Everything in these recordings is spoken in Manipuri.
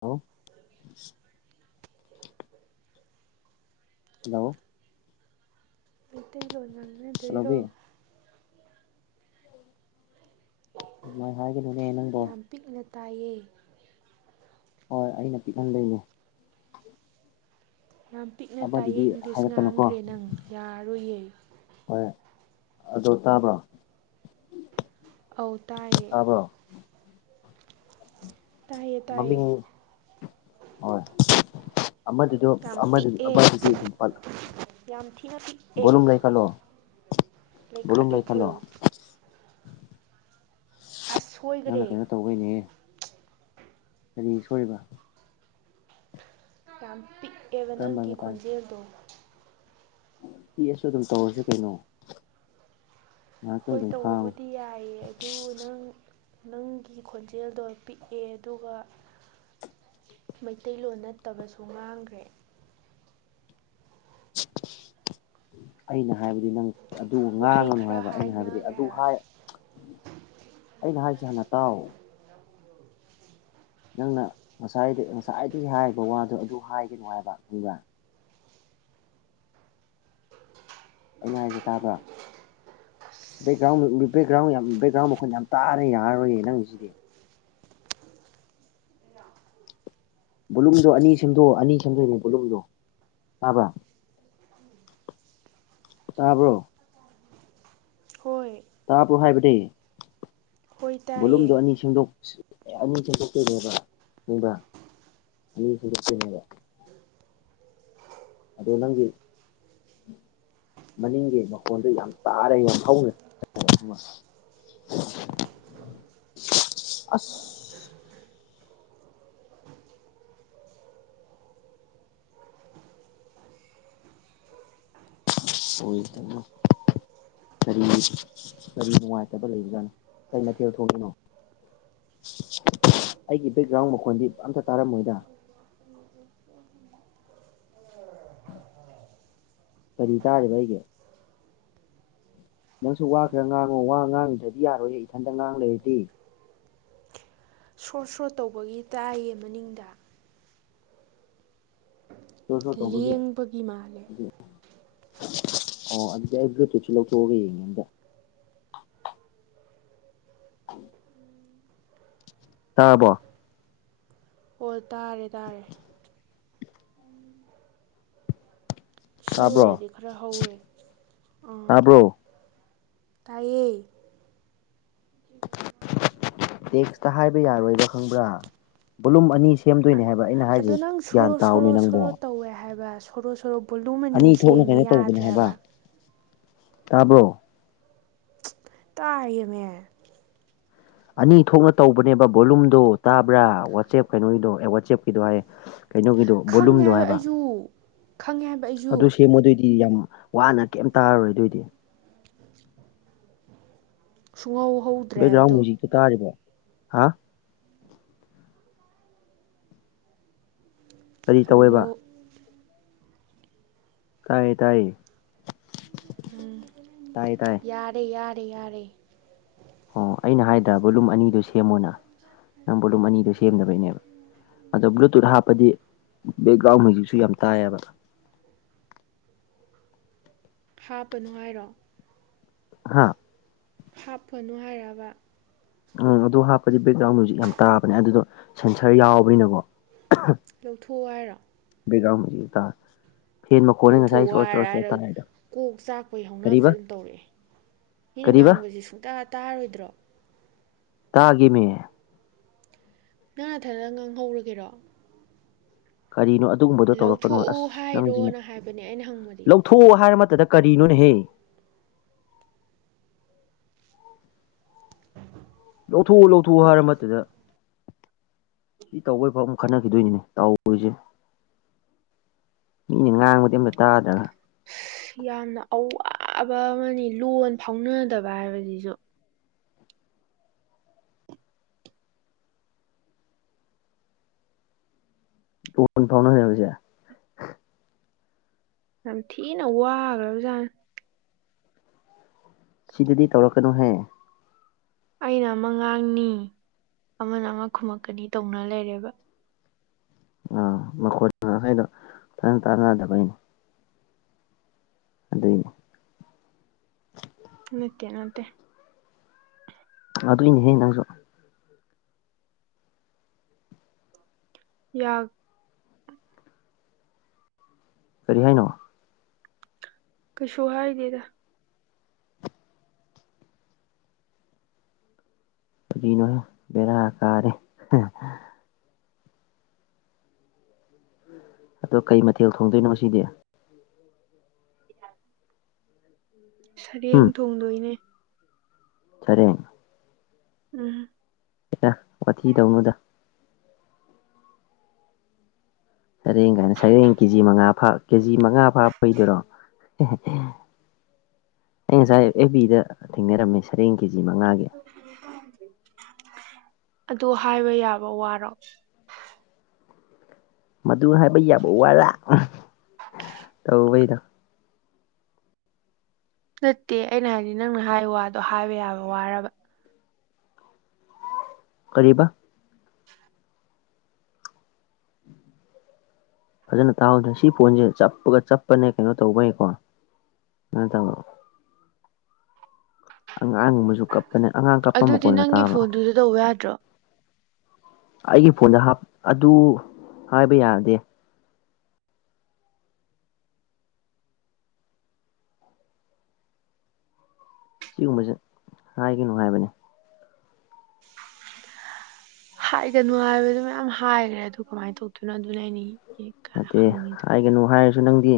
ꯍꯂꯣ ꯍꯂꯣ ꯃꯩꯇꯩ ꯂꯣꯟ ꯉꯅꯗꯣꯏꯔꯣ ꯍꯜꯂꯣꯕꯤ ꯑꯗꯨꯃꯥꯏ ꯍꯥꯏꯒꯅꯨꯅꯦ ꯅꯪꯕꯣ ꯌꯥꯝ ꯄꯤꯛꯅ ꯇꯥꯏꯌꯦ ꯍꯣꯏ ꯑꯩ ꯅꯨꯄꯤ ꯈ ꯂꯩꯒ ꯌꯥꯝ ꯄꯤꯛꯅ ꯇꯥꯏꯌꯦ ꯏꯪꯂꯤꯁ ꯍꯥꯏꯔꯛꯀꯅꯨꯀꯣ ꯉꯥꯡꯈ꯭ꯔꯦ ꯅꯪ ꯌꯥꯔꯣꯏꯌꯦ ꯍꯣꯏ ꯑꯗꯨ ꯇꯥꯕ꯭ꯔꯣ ꯑꯧꯇꯥꯦ ꯇꯥꯕ꯭ꯔꯣ ꯇꯥꯏꯌꯦ ꯇꯥꯏꯌꯦ ꯃꯃꯤꯡ ꯍꯣꯏ ꯑꯃꯗꯨꯗꯣ ꯌꯥꯝ ꯑꯃ ꯄꯤꯛꯑꯦ ꯑꯃꯗꯨꯗꯤ ꯑꯗꯨꯝꯂ ꯌꯥꯝ ꯊꯤꯅ ꯄꯤꯛꯑꯦ ꯕꯣꯂꯨꯝ ꯂꯩ ꯈꯜꯂꯣ ꯝ ꯂꯩꯈꯠꯂꯦ ꯂꯩ ꯐꯂꯣ ꯐꯨꯜ ꯑꯁ ꯅꯪꯅ ꯁꯣꯏꯈ꯭ꯔꯦ ꯀꯩꯅꯣ ꯇꯧꯕꯩꯅꯦ ꯀꯔꯤ ꯁꯔꯤꯕ ꯌꯥꯝ ꯄꯤꯛꯑꯦꯕ ꯀꯔꯝꯕ ꯅꯪꯒꯤ ꯈꯣꯟꯖꯦꯜꯗꯣ ꯄꯤꯑꯁꯨ ꯑꯗꯨꯝ ꯇꯧꯔꯁꯨ ꯀꯩꯅꯣ ꯉꯥꯏꯍꯥꯛꯇꯪ ꯍꯣꯏ ꯑꯗꯨꯝ ꯈꯥꯡꯉꯨ ꯇꯧꯕꯕꯨꯗꯤ ꯌꯥꯏꯌꯦ ꯑꯗꯨ ꯅꯪ ꯅꯪꯒꯤ ꯈꯣꯟꯖꯦꯜꯗꯣ ꯄꯤꯛꯑꯦ ꯑꯗꯨꯒ ꯃꯩꯇꯩꯂꯣꯟ ꯅꯠꯇꯕꯁꯨ ꯉꯥꯡꯈ꯭ꯔꯦ ꯑꯅ ꯍꯥꯏꯕꯗꯤ ꯅꯪ ꯑꯗꯨ ꯋꯥꯍꯩ ꯉꯥꯡꯉꯅꯨ ꯈꯔ ꯍꯥꯏꯕ ꯑꯩꯅ ꯍꯥꯏꯕꯗꯤ ꯍꯥꯏꯅꯈ꯭ꯔꯦ ꯑꯗꯨ ꯍꯥꯏꯕ ꯑꯩꯅ ꯍꯥꯏꯁꯦ ꯍꯥꯟꯅ ꯇꯥꯎ ꯅꯪꯅ ꯉꯁꯥꯏꯗ ꯉꯁꯥꯏꯗꯒꯤ ꯍꯥꯏꯔꯤꯕ ꯋꯥꯗꯨꯣ ꯑꯗꯨ ꯍꯥꯏꯒꯅꯨ ꯍꯥꯏꯕ ꯈꯪꯕ꯭ꯔ ꯑꯩꯅ ꯍꯥꯏꯁ ꯇꯥꯕ꯭ꯔꯥ ꯕꯦꯛꯒ꯭ꯔꯥꯎꯟ ꯕꯦꯛꯒ꯭ꯔꯥꯎꯟ ꯌꯥꯝ ꯕꯦꯛꯒ꯭ꯔꯥꯎꯟ ꯃꯈꯣꯏꯅ ꯌꯥꯝ ꯇꯥꯅ ꯌꯥꯔꯣꯏꯌꯦ ꯅꯪꯁꯤꯗꯤ ꯕꯣꯂꯨꯝꯗꯣ ꯑꯅꯤ ꯁꯦꯝꯗꯣꯛꯑꯣ ꯑꯅꯤ ꯁꯦꯝꯗꯣꯏꯅꯦ ꯕꯣꯂꯨꯝꯗꯣ ꯇꯥꯕ꯭ꯔꯥ ꯇꯥꯕ꯭ꯔꯣ ꯍꯣꯏ ꯄ꯭ꯔꯣ ꯍꯥꯏꯕꯗꯤ ꯍꯣꯏ ꯇꯥꯏꯌꯦ ꯕꯣꯂꯨꯝꯗꯣ ꯑꯅꯤ ꯁꯦꯡꯗꯣꯛ ꯑꯦ ꯑꯅꯤ ꯊꯗꯣꯛꯀꯣꯏꯅꯦꯕ ꯅꯨꯡꯕ꯭ꯔ ꯑꯅꯤ ꯁꯗꯣꯛꯀꯣꯏꯅꯦꯕ ꯑꯗꯣ ꯅꯪꯒꯤ ꯃꯅꯤꯡꯒꯤ ꯃꯈꯣꯟꯗ ꯌꯥꯝ ꯇꯥꯔꯦ ꯌꯥꯝ ꯍꯧꯔꯦ ꯑꯁ ꯁꯣꯏꯗꯦꯅꯦ ꯀꯔꯤ ꯀꯔꯤ ꯅꯨꯡꯉꯥꯏꯇꯕ ꯂꯩꯕꯖꯥꯅꯣ ꯀꯩ ꯃꯊꯦꯜ ꯊꯣꯛꯣꯡꯂꯤꯅꯣ ꯑꯩꯒꯤ ꯕꯦꯛꯒ꯭ꯔꯥꯎꯟ ꯃꯈꯣꯟꯗꯤ ꯑꯝꯇ ꯇꯥꯔꯝꯃꯣꯏꯗ [inaudible] ꯀꯔꯤ ꯇꯥꯔꯤꯕ ꯑꯩꯒꯤ ꯅꯪꯁꯨ ꯋꯥ ꯈꯔ ꯉꯥꯡꯉꯨ ꯋꯥ ꯉꯥꯡꯉꯗ꯭ꯔꯗꯤ ꯌꯥꯔꯣꯏꯍ ꯏꯊꯟꯇ ꯉꯥꯡ ꯂꯩꯔꯗꯤ ꯁ꯭ꯔꯣꯠ ꯁ꯭ꯔꯣꯠ ꯇꯧꯕꯒꯤ ꯇꯥꯏꯌꯦ ꯃꯅꯤꯡꯗ ꯁꯣꯔ ꯁꯣꯔ ꯇꯧꯕꯒꯤ ꯂꯦꯡꯕꯒꯤ ꯃꯥꯜꯂꯦ ꯑꯗꯨꯗꯤ ꯑꯣ ꯑꯗꯨꯗ ꯇꯆꯂ ꯇꯒ ꯌꯦꯉꯦꯇ ꯇꯥꯕꯣ ꯑꯣ ꯇꯥꯔꯦ ꯇꯥꯔꯦ ꯁꯤ ꯇꯥꯕ꯭ꯔꯣ ꯑꯣꯏꯔꯗꯤ ꯈꯔ ꯍꯧꯋꯦ ꯑꯥ ꯇꯥꯕ꯭ꯔꯣ ꯇꯥꯏꯌꯦ ꯇꯦꯛꯁꯇ ꯍꯥꯏꯕ ꯌꯥꯔꯣꯏꯔ ꯈꯪꯕ꯭ꯔꯥ ꯕꯣꯂꯨꯝ ꯑꯅꯤ ꯁꯦꯝꯗꯣꯏꯅꯦ ꯍꯥꯏꯕ ꯑꯩꯅ ꯍꯥꯏꯁ ꯑꯗꯣ ꯅꯪ ꯒ꯭ꯌꯥꯟ ꯁꯣꯔꯣ ꯇꯥꯅꯦ ꯁꯣꯔꯣ ꯅꯪꯕꯣ ꯁꯣꯔꯣ ꯇꯧꯋꯦ ꯍꯥꯏꯕ ꯁꯣꯔꯣ ꯁꯣꯔꯣ ꯕꯣꯂꯨꯃꯅꯤ ꯁꯦꯝꯃꯦ ꯌꯥꯗ꯭ꯔꯦ ꯍꯥꯏꯕ ꯇꯥꯕꯣ ꯇꯥꯥꯏꯌꯦꯅꯦ ꯑꯅꯤ ꯊꯣꯛꯅ ꯇꯧꯕꯅꯦꯕ ꯕꯣꯂꯨꯝꯗꯣ ꯇꯥꯕ꯭ꯔꯥ ꯋꯥꯆꯦꯞ ꯀꯩꯅꯣꯒꯤꯗꯣ ꯑꯦ ꯋꯥꯆꯦꯞꯀꯤꯗꯣ ꯍꯥꯏ ꯀꯩꯅꯣꯒꯤꯗꯣ ꯈꯪꯉꯦ ꯕꯣꯂꯨꯝꯗꯣ ꯍꯥꯏꯕ ꯑꯩꯁꯨ ꯈꯪꯉꯦ ꯍꯥꯏꯕ ꯑꯗꯨ ꯑꯩꯁꯨ ꯁꯦꯝ ꯃ ꯑꯗꯨ ꯌꯥꯝ ꯋꯥꯅ ꯀꯩꯝ ꯇꯥꯔꯔꯣꯏ ꯑꯗꯨꯏꯗꯤ ꯁꯨꯡꯍꯧ ꯍꯧꯗ꯭ꯔꯦ ꯕꯦꯛꯒ꯭ꯔꯥꯎꯟ ꯑꯗꯣ ꯃꯌꯨꯖꯤꯛꯇꯣ ꯇꯥꯔꯤꯕ ꯍꯥ ꯀꯔꯤ ꯇꯧꯋꯦꯕ ꯍꯜꯂꯣ ꯇꯥꯏꯌꯦ ꯇꯥꯏꯌꯦ ꯎꯝ ꯇꯥꯏꯌꯦ ꯇꯥꯏꯌꯦ ꯌꯥꯔꯦ ꯌꯥꯔꯦ ꯌꯥꯔꯦ ꯑꯣ ꯑꯩꯅ ꯍꯥꯏꯗ꯭ꯔꯥ ꯕꯣꯠꯂꯨꯝ ꯑꯅꯤꯗꯨꯣ ꯁꯦꯝꯃꯣꯅ ꯅꯪ ꯕꯣꯂꯨꯝ ꯑꯅꯤꯗꯣ ꯁꯦꯝꯗꯕꯩꯅꯦꯕ ꯑꯗꯣ ꯕ꯭ꯂꯨꯇꯨꯠ ꯍꯥꯞꯄꯗꯤ ꯕꯦꯛꯒ꯭ꯔꯥꯎꯟ ꯃꯌꯨꯖꯤꯛꯁꯨ ꯌꯥꯝ ꯇꯥꯏꯌꯦꯕ [unintelligible] ꯍꯥꯞꯄ ꯅꯨꯡꯉꯥꯏꯔꯣ ꯍꯥꯥ ꯍꯥꯞꯄꯅꯨ ꯍꯥꯏꯔꯕ ꯎꯝ ꯑꯗꯨ ꯍꯥꯞꯄꯗꯤ ꯕꯦꯛꯒ꯭ꯔꯥꯎꯟ ꯃꯖꯤꯛ ꯌꯥꯝ ꯇꯥꯕꯅꯦ ꯑꯗꯨꯗꯣ ꯁꯦꯟꯁꯔ ꯌꯥꯎꯕꯅꯤꯅꯀꯣ ꯂꯧꯊꯣꯛꯎ ꯍꯥꯏꯔꯣ ꯌꯦꯗ ꯂꯧꯊꯣꯛ ꯍꯥꯏꯔ ꯍꯥꯏꯔ ꯀꯣꯛ ꯆꯥꯛꯄꯒꯤ ꯍꯧꯅꯕꯁꯦ ꯀꯔꯤꯕ ꯑꯗꯨꯝ ꯇꯧꯔꯛꯑꯦ ꯃꯤꯅ ꯀꯔꯤꯕ ꯉꯥꯡꯕꯕꯁꯤꯦ ꯁꯨꯡꯇꯥ ꯇꯥꯔꯣꯏꯗ꯭ꯔꯣ ꯇꯥꯒꯦꯃꯦ ꯅꯪ ꯅꯊꯅ ꯉꯥꯡ ꯍꯧꯔꯨꯒꯦꯔꯣ ꯀꯔꯤꯅꯣ ꯑꯗꯨꯒꯨꯝꯕꯗꯣ ꯇꯧꯔꯛꯀꯅꯣ ꯂꯧꯊꯣꯛꯑꯣ ꯑꯁ ꯅꯪꯁꯤꯅ ꯍꯥꯏꯔꯣꯅ ꯍꯥꯏꯕꯅꯦ ꯑꯩꯅ ꯍꯪꯕꯗꯤ ꯂꯧꯊꯣꯛꯑꯣ ꯍꯥꯏꯔ ꯇꯗ ꯀꯔꯤꯅꯣꯅꯦ ꯍꯦ ꯂꯧꯊꯣꯛꯎ ꯂꯧꯊꯣꯛꯎ ꯍꯥꯏꯔ ꯃꯇꯝꯗ ꯁꯤ ꯇꯧꯕꯩꯐꯥꯎ ꯑꯃꯨꯛ ꯈꯟꯅꯈꯤꯗꯣꯏꯅꯤꯅꯦ ꯇꯧꯔꯤꯁꯦ ꯃꯤꯅ ꯉꯥꯡꯕꯗꯤ ꯑꯝꯇ ꯇꯥꯗ꯭ꯔꯒ ꯑꯁ ꯌꯥꯝꯅ ꯑꯋꯥꯕ ꯑꯃꯅꯤ ꯂꯣꯟ ꯐꯥꯎꯅꯗꯕ ꯍꯥꯏꯕꯁꯤꯁꯨ ꯐꯣꯟ ꯐꯥꯎꯅ ꯍꯕꯁꯦ ꯑ ꯊꯤꯅ ꯎꯒ꯭ꯔꯖ ꯁꯤꯗꯗꯤ ꯇꯧꯔꯛꯀꯅꯨꯍꯦ ꯑꯩꯅ ꯑꯃꯉꯥꯡꯅꯤ ꯑꯃꯅ ꯑꯃ ꯈꯨꯨꯝꯃꯛꯀꯅꯤ ꯇꯧꯅ ꯂꯩꯔꯦꯕ ꯑꯥ ꯃꯈꯣꯏ ꯃꯈꯩꯗꯣ ꯐꯖꯅ ꯇꯥꯟꯅꯗꯕꯩꯅꯦ ꯑꯗꯨꯗ ꯇ ꯑꯗꯨꯏꯅꯦꯍꯦ ꯅꯪꯁꯨ ꯌꯥ ꯀꯔꯤ ꯍꯥꯏꯅꯣ ꯀꯩꯁꯨ ꯍꯥꯏꯗꯦꯗ ꯅꯣ ꯃꯔ ꯑꯀꯥꯦ ꯑꯗꯣ ꯀꯩ ꯃꯊꯦꯜ ꯊꯣꯡꯗꯣꯏꯅꯣ ꯁꯤꯗꯤ ꯁꯔꯦꯡ ꯊꯣꯡꯗꯣꯏꯅꯦ ꯁꯔ ꯎꯝ ꯋꯥꯊꯤ ꯇꯧꯅꯨꯗ ꯁꯔꯦꯡ ꯀꯥꯏꯅ ꯁꯔꯦꯡ ꯀꯦꯖꯤ ꯃꯉꯥꯥ ꯀꯦꯖꯤ ꯃꯉꯥ ꯐꯥ ꯐꯩꯗꯔꯣ ꯑꯩ ꯉꯁꯥꯏ ꯑꯦꯕꯤꯗ ꯊꯦꯡꯅꯔꯝꯃꯦ ꯁꯔꯦꯡ ꯀꯦ ꯖꯤ ꯃꯉꯥꯒꯤ ꯑꯗꯨ ꯍꯥꯏꯕ ꯌꯥꯕ ꯋꯥꯔꯣ ꯃꯗꯨ ꯍꯥꯏꯕ ꯌꯥꯕ ꯋꯥꯔꯥ ꯇꯧꯕꯩꯩꯅꯣ ꯅꯠꯇꯦ ꯑꯩꯅ ꯍꯥꯏꯗꯤ ꯅꯪꯅ ꯍꯥꯏ ꯋꯥꯗꯣ ꯍꯥꯏꯕ ꯌꯥꯕ ꯋꯥꯔꯕ ꯀꯔꯤꯕꯥ ꯐꯖꯅ ꯇꯥꯍꯧꯗꯅ ꯁꯤ ꯐꯣꯟꯁꯦ ꯆꯞꯄꯒ ꯆꯠꯄꯅꯦ ꯀꯩꯅꯣ ꯇꯧꯕꯩꯀꯣ ꯅꯇꯣ ꯑꯉꯥꯡꯕꯁꯨ ꯀꯞꯄꯅꯦ ꯑꯉꯥꯡ ꯀꯞꯄ ꯑꯗꯨꯗꯤ ꯃꯈꯣꯟꯅ ꯅꯪꯒꯤ ꯇꯥꯕ꯭ꯔꯣ ꯐꯣꯟꯗꯨꯁꯨ ꯇꯧꯕ ꯌꯥꯗ꯭ꯔꯣ ꯑꯩꯒꯤ ꯐꯣꯟꯗ ꯑꯗꯨ ꯍꯥꯏꯕ ꯌꯥꯗꯦ ꯁꯤꯒꯨꯝꯕꯁꯦ ꯍꯥꯏꯒꯅꯨ ꯍꯥꯏꯕꯅꯦ ꯍꯥꯏꯒꯅꯨ ꯍꯥꯏꯕꯗ ꯃꯌꯥꯝ ꯍꯥꯏꯈ꯭ꯔꯦ ꯑꯗꯨ ꯀꯃꯥꯏꯅ ꯇꯧꯗꯣꯏꯅꯣ ꯑꯗꯨꯅ ꯑꯩꯅꯤ ꯅꯠꯇꯦ ꯍꯥꯏꯒꯅꯨ ꯍꯥꯏꯔꯁꯨ ꯅꯪꯗꯤ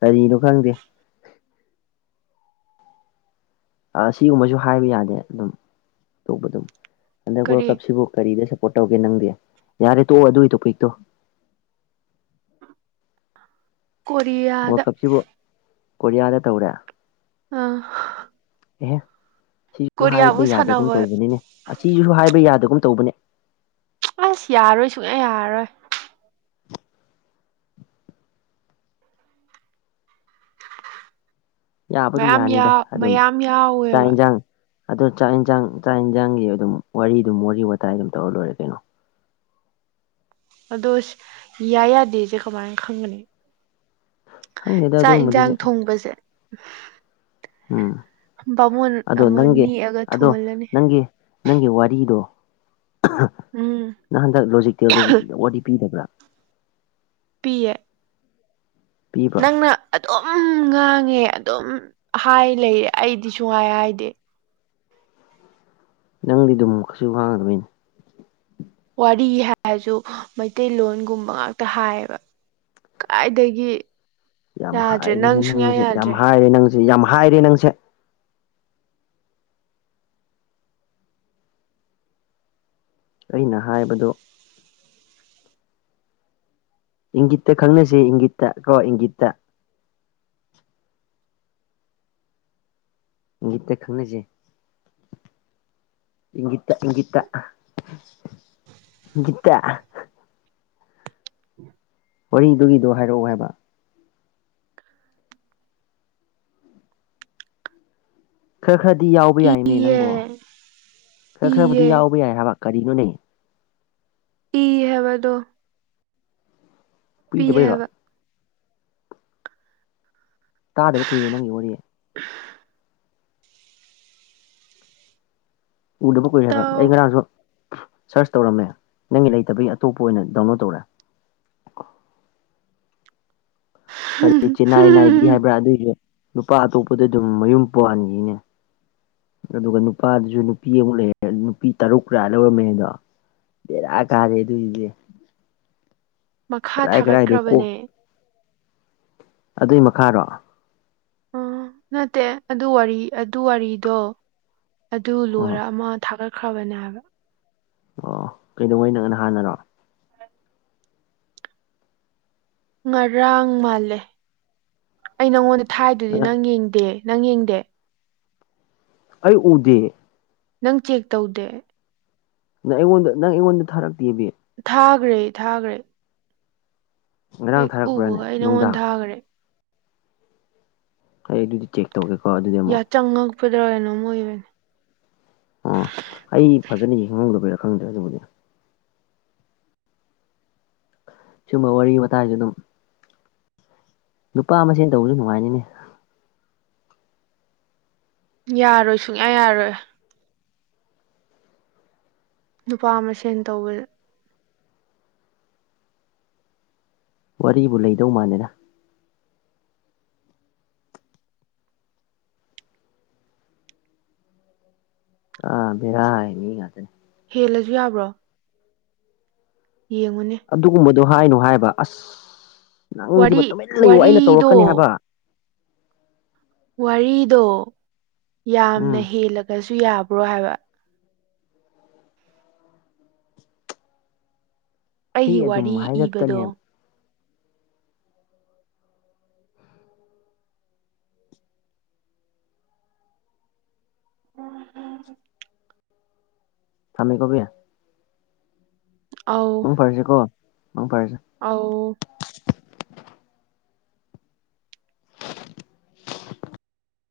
ꯀꯔꯤꯅꯣ ꯈꯪꯗꯦ ꯑꯁꯤꯒꯨꯝꯕꯁꯨ ꯍꯥꯏꯕ ꯌꯥꯗꯦ ꯑꯗꯨꯝ ꯑꯇꯣꯞꯄ ꯑꯗꯨꯝ ꯑꯟꯗ ꯋꯥꯔꯜ ꯀꯔꯤ ꯀꯞꯁꯤꯕꯨ ꯀꯔꯤꯗ ꯣ ꯇꯧꯒꯦ ꯅꯪꯗꯤ ꯌꯥꯔꯦ ꯇꯣꯛꯑꯣ ꯑꯗꯨꯒꯤ ꯇꯣꯄꯤꯛꯇꯣ ꯀꯔꯤꯌꯥꯗ ꯋꯥꯔꯜ ꯀꯞꯁꯤꯕꯨ ꯀꯣꯔꯤꯌꯥꯗ ꯇꯧꯔꯦ ꯑꯥ ꯑꯦꯍꯦ ꯁꯤꯁꯨ ꯍꯥꯏꯕ ꯀꯣꯔꯤꯌꯥꯕꯨ ꯌꯥꯗꯒꯨꯝ ꯁꯥꯟꯅꯕ ꯇꯧꯕꯅꯤꯅꯦ ꯑꯁꯤꯁꯤꯁꯨ ꯍꯥꯏꯕ ꯌꯥꯗꯒꯨꯝ ꯇꯧꯕꯅꯦ ꯑꯁ ꯌꯥꯔꯣꯏ ꯁꯨꯡꯛꯌꯥ ꯌꯥꯔꯣꯏ ꯌꯥꯕꯨꯗꯤ ꯃꯌꯥꯝ ꯌꯥꯅꯤꯗ ꯌꯥꯎ ꯑꯗꯨꯝ ꯃꯌꯥꯝ ꯆꯥꯛ ꯌꯥꯎꯋꯦꯕ ꯌꯦꯟꯁꯥꯡ ꯑꯗ ꯆꯥꯛ ꯌꯦꯟꯁꯥꯡ ꯆꯥꯛ ꯌꯦꯟꯁꯥꯡꯒꯤ ꯑꯗꯨꯝ ꯋꯥꯔꯤꯗꯨꯝ ꯋꯥꯔꯤ ꯋꯥꯇꯥꯏ ꯑꯗꯨꯝ ꯇꯧꯔ ꯂꯣꯏꯔꯦ ꯀꯩꯅꯣ ꯑꯗꯣ ꯌꯥ ꯌꯥꯗꯦꯁꯦ ꯀꯃꯥꯏꯅ ꯈꯪꯒꯅꯤ ꯈꯪꯗꯦꯗ ꯆꯥꯛ ꯌꯦꯟꯁꯥꯡ ꯑꯗꯨꯝꯕꯗꯨꯗꯤ ꯊꯣꯡꯕꯁꯦ ꯎꯝ ꯃꯨꯡ ꯑꯗꯣ ꯅꯪꯒꯤ ꯑꯃꯅꯤ ꯑꯒ ꯑꯗꯣ ꯊꯣꯡꯉꯂꯅꯤ ꯅꯪꯒꯤ ꯅꯪꯒꯤ ꯋꯥꯔꯤꯗꯣ ꯎꯝ ꯅꯍꯟꯗꯛ ꯂꯣꯖꯤꯛꯇꯦꯜꯗ ꯋꯥꯔꯤ ꯄꯤꯗꯕ꯭ꯔꯥ ꯄꯦ ꯄꯤꯕ꯭ꯔꯣ ꯅꯪꯅ ꯑꯗꯨꯝ ꯈꯪꯉꯦ ꯑꯗꯨꯝ ꯍꯥꯏ ꯂꯩꯌꯦꯦ ꯑꯩꯗꯤ ꯁꯨꯡꯉꯥꯏ ꯍꯥꯏꯗꯤꯦ ꯅꯪꯗꯤ ꯑꯗꯨꯝ ꯀꯩꯁꯨ ꯋꯥꯥꯡꯒꯗꯕꯅꯤꯅꯦ ꯋꯥꯔꯤ ꯍꯥꯏꯔꯁꯨ ꯃꯩꯇꯩꯂꯣꯟꯒꯨꯝꯕ ꯉꯥꯛꯇ ꯍꯥꯏꯌꯦꯕ ꯀꯥꯏꯗꯒꯤ ꯌꯥꯝ ꯌꯥꯗ꯭ꯔꯦ ꯍꯥꯏꯔꯦ ꯅꯪ ꯁꯨꯡꯌꯥ ꯅꯪꯁꯦ ꯌꯥꯝ ꯌꯥꯗ꯭ꯔꯦ ꯍꯥꯏꯔꯦ ꯅꯪꯁꯦ ꯌꯥꯝ ꯍꯥꯏꯔꯦ ꯅꯪꯁꯦ ꯑꯩꯅ ꯍꯥꯏꯕꯗꯨ ꯏꯪꯒꯤꯠꯇ ꯈꯪꯅꯥꯁꯤ ꯏꯪꯒꯤꯠꯇ ꯀꯣ ꯏꯪꯒꯤꯠꯇ ꯏꯪꯒꯤꯠꯇ ꯈꯪꯅꯁꯦ ꯏꯪꯒꯤꯠ ꯇꯥ ꯏꯪꯒꯤꯠ ꯇꯥ ꯏꯪꯒꯤꯠꯇ ꯋꯥꯔꯤꯗꯨꯒꯤꯗꯣ ꯍꯥꯏꯔꯛꯑꯣ ꯍꯥꯏꯕ ꯈꯔ ꯈꯔꯗꯤ ꯌꯥꯎꯕ ꯌꯥꯏꯅꯦ ꯏꯌꯦ ꯅꯪꯕꯣ ꯈꯔ ꯈꯔꯕꯨꯗꯤ ꯏꯌꯦ ꯌꯥꯎꯕ ꯌꯥꯏ ꯍꯥꯏꯕ ꯀꯔꯤꯅꯣꯅꯦ ꯏ ꯍꯥꯏꯕꯗꯣ ꯄꯤ ꯄꯤꯗꯕꯩꯔꯣ ꯍꯥꯏꯕ ꯇꯥꯗꯕ ꯀꯨꯏꯔꯦ ꯅꯪꯒꯤ ꯋꯥꯔꯤ ꯎꯗꯕ ꯀꯨꯔꯦ ꯍꯥꯏꯕ ꯇꯥꯎ ꯑꯩ ꯉꯔꯥꯡꯁꯨ ꯁꯔꯁ ꯇꯧꯔꯝꯃꯦ ꯅꯪꯒꯤ ꯂꯩꯇꯕꯒꯤ ꯑꯇꯣꯞꯄ ꯑꯣꯏꯅ ꯗꯥꯎꯟꯂꯣꯗ ꯇꯧꯔꯦ ꯀꯔꯤ ꯆꯤꯅꯥꯏ ꯅꯥꯏꯕꯤ ꯍꯥꯏꯕ꯭ꯔꯥ ꯑꯗꯨꯏꯁꯨ ꯅꯨꯄꯥ ꯑꯇꯣꯞꯄꯗ ꯑꯗꯨꯝ ꯃꯌꯨꯝ ꯄꯟꯈꯤꯅꯦ ꯑꯗꯨꯒ ꯅꯨꯄꯥꯗꯨꯁꯨ ꯅꯨꯄꯤ ꯑꯃꯨꯛ ꯂꯩꯔꯦ ꯅꯨꯄꯤ ꯇꯔꯨꯛ ꯂꯥ ꯂꯧꯔꯝꯃꯦ ꯑꯗꯣ ꯕꯦꯔꯥ ꯀꯥꯔꯦ ꯑꯗꯨꯏꯗꯨꯗꯤ ꯃꯈꯥ ꯊꯥꯒꯠꯈ꯭ꯔꯕꯅꯦ ꯑꯗꯨꯏ ꯃꯈꯥꯔꯣ ꯑ ꯅꯠꯇꯦ ꯑꯗꯨ ꯋꯥꯔꯤ ꯑꯗꯨ ꯋꯥꯔꯤꯗꯣ ꯑꯗꯨ ꯑꯥ ꯂꯣꯏꯔ ꯑꯃ ꯊꯥꯒꯠꯈ꯭ꯔꯕꯅꯦ ꯍꯥꯏꯕ ꯑꯣ ꯀꯩꯗꯧꯉꯩ ꯅꯪꯅ ꯍꯥꯟꯅꯔꯣ ꯉꯔꯥꯡ ꯃꯥꯜꯂꯦ ꯑꯩ ꯅꯪꯉꯣꯟꯗ ꯊꯥꯏꯗꯨꯗꯤ ꯅꯪ ꯌꯦꯡꯗꯦ ꯅꯪ ꯌꯦꯡꯗꯦ ꯑꯩ ꯎꯗꯦ ꯅꯪ ꯆꯦꯛ ꯇꯧꯗꯦ ꯅꯪ ꯑꯩꯉꯣꯟꯗ ꯅꯪ ꯑꯩꯉꯣꯟꯗ ꯊꯥꯔꯛꯇꯦꯕ ꯊꯈ꯭ꯔꯦ ꯊꯥꯈ꯭ꯔꯦ ꯉꯔꯥꯡ ꯍꯦꯛ ꯊꯥꯔꯛꯄ꯭ꯔꯥꯅꯦ ꯎꯕꯒ ꯑꯩ ꯅꯪꯉꯣꯟ ꯅꯨꯡꯗꯥꯡ ꯊꯥꯈ꯭ꯔꯦ ꯑꯩ ꯑꯗꯨꯗꯤ ꯆꯦꯛ ꯇꯧꯒꯦꯀꯣ ꯑꯗꯨꯗꯤ ꯑꯃꯨꯛ ꯐꯗ꯭ꯔꯒꯅꯣꯃꯨ ꯑꯣꯏꯕꯅꯦ ꯑꯣ ꯑꯩ ꯐꯖꯅ ꯍꯤꯡꯍꯧꯗꯕꯩꯔꯥ ꯈꯪꯗ꯭ꯔꯦ ꯑꯗꯨꯕꯨꯗꯤ ꯁꯨꯝꯕ ꯋꯥꯔꯤ ꯃꯇꯥꯏꯁꯨ ꯑꯗꯨꯝ ꯅꯨꯄꯥ ꯃꯥꯁꯦꯟ ꯇꯧꯕꯁꯨ ꯅꯨꯡꯉꯥꯏꯅꯤꯅꯦ ꯌꯥꯔꯣꯏ ꯁꯨꯡꯌꯥ ꯌꯥꯔꯣꯏ ꯅꯨꯄꯥ ꯑꯃ ꯁꯦꯟ ꯇꯧꯕ ꯋꯥꯔꯤꯕꯨ ꯂꯩꯗꯧ ꯃꯥꯟꯗꯦꯗ ꯑꯥ ꯕꯦꯔ ꯃꯤ ꯉꯥꯛꯇꯥꯅꯤ ꯍꯦꯜꯂꯁꯨ ꯌꯥꯕ꯭ꯔꯣ ꯌꯦꯡꯉꯨꯅꯦ ꯑꯗꯨ ꯍꯥꯏꯅꯨ ꯍꯥꯏꯕ ꯑꯁ ꯅꯪꯁꯤꯃ ꯋꯥꯔꯤ ꯇꯨꯃꯤꯠ ꯂꯩꯌꯨ ꯑꯩꯅ ꯋꯥꯔꯤꯗꯣ ꯇꯧꯔꯛꯀꯅꯤ ꯍꯥꯏꯕ ꯋꯥꯔꯤꯗꯣ ꯌꯥꯝꯅ ꯎꯝ ꯍꯦꯜꯂꯒꯁꯨ ꯌꯥꯕ꯭ꯔꯣ ꯍꯥꯏꯕ ꯑꯩ ꯑꯩꯒꯤ ꯑꯗꯨꯝ ꯋꯥꯔꯤ ꯍꯥꯏꯔꯛꯀꯅꯤ ꯏꯕꯗꯣ ꯍꯥꯏꯕ ꯊꯃꯤ ꯀꯣ ꯕꯤ ꯑꯧ ꯃꯪ ꯐꯔꯁꯤ ꯀꯣ ꯑꯧ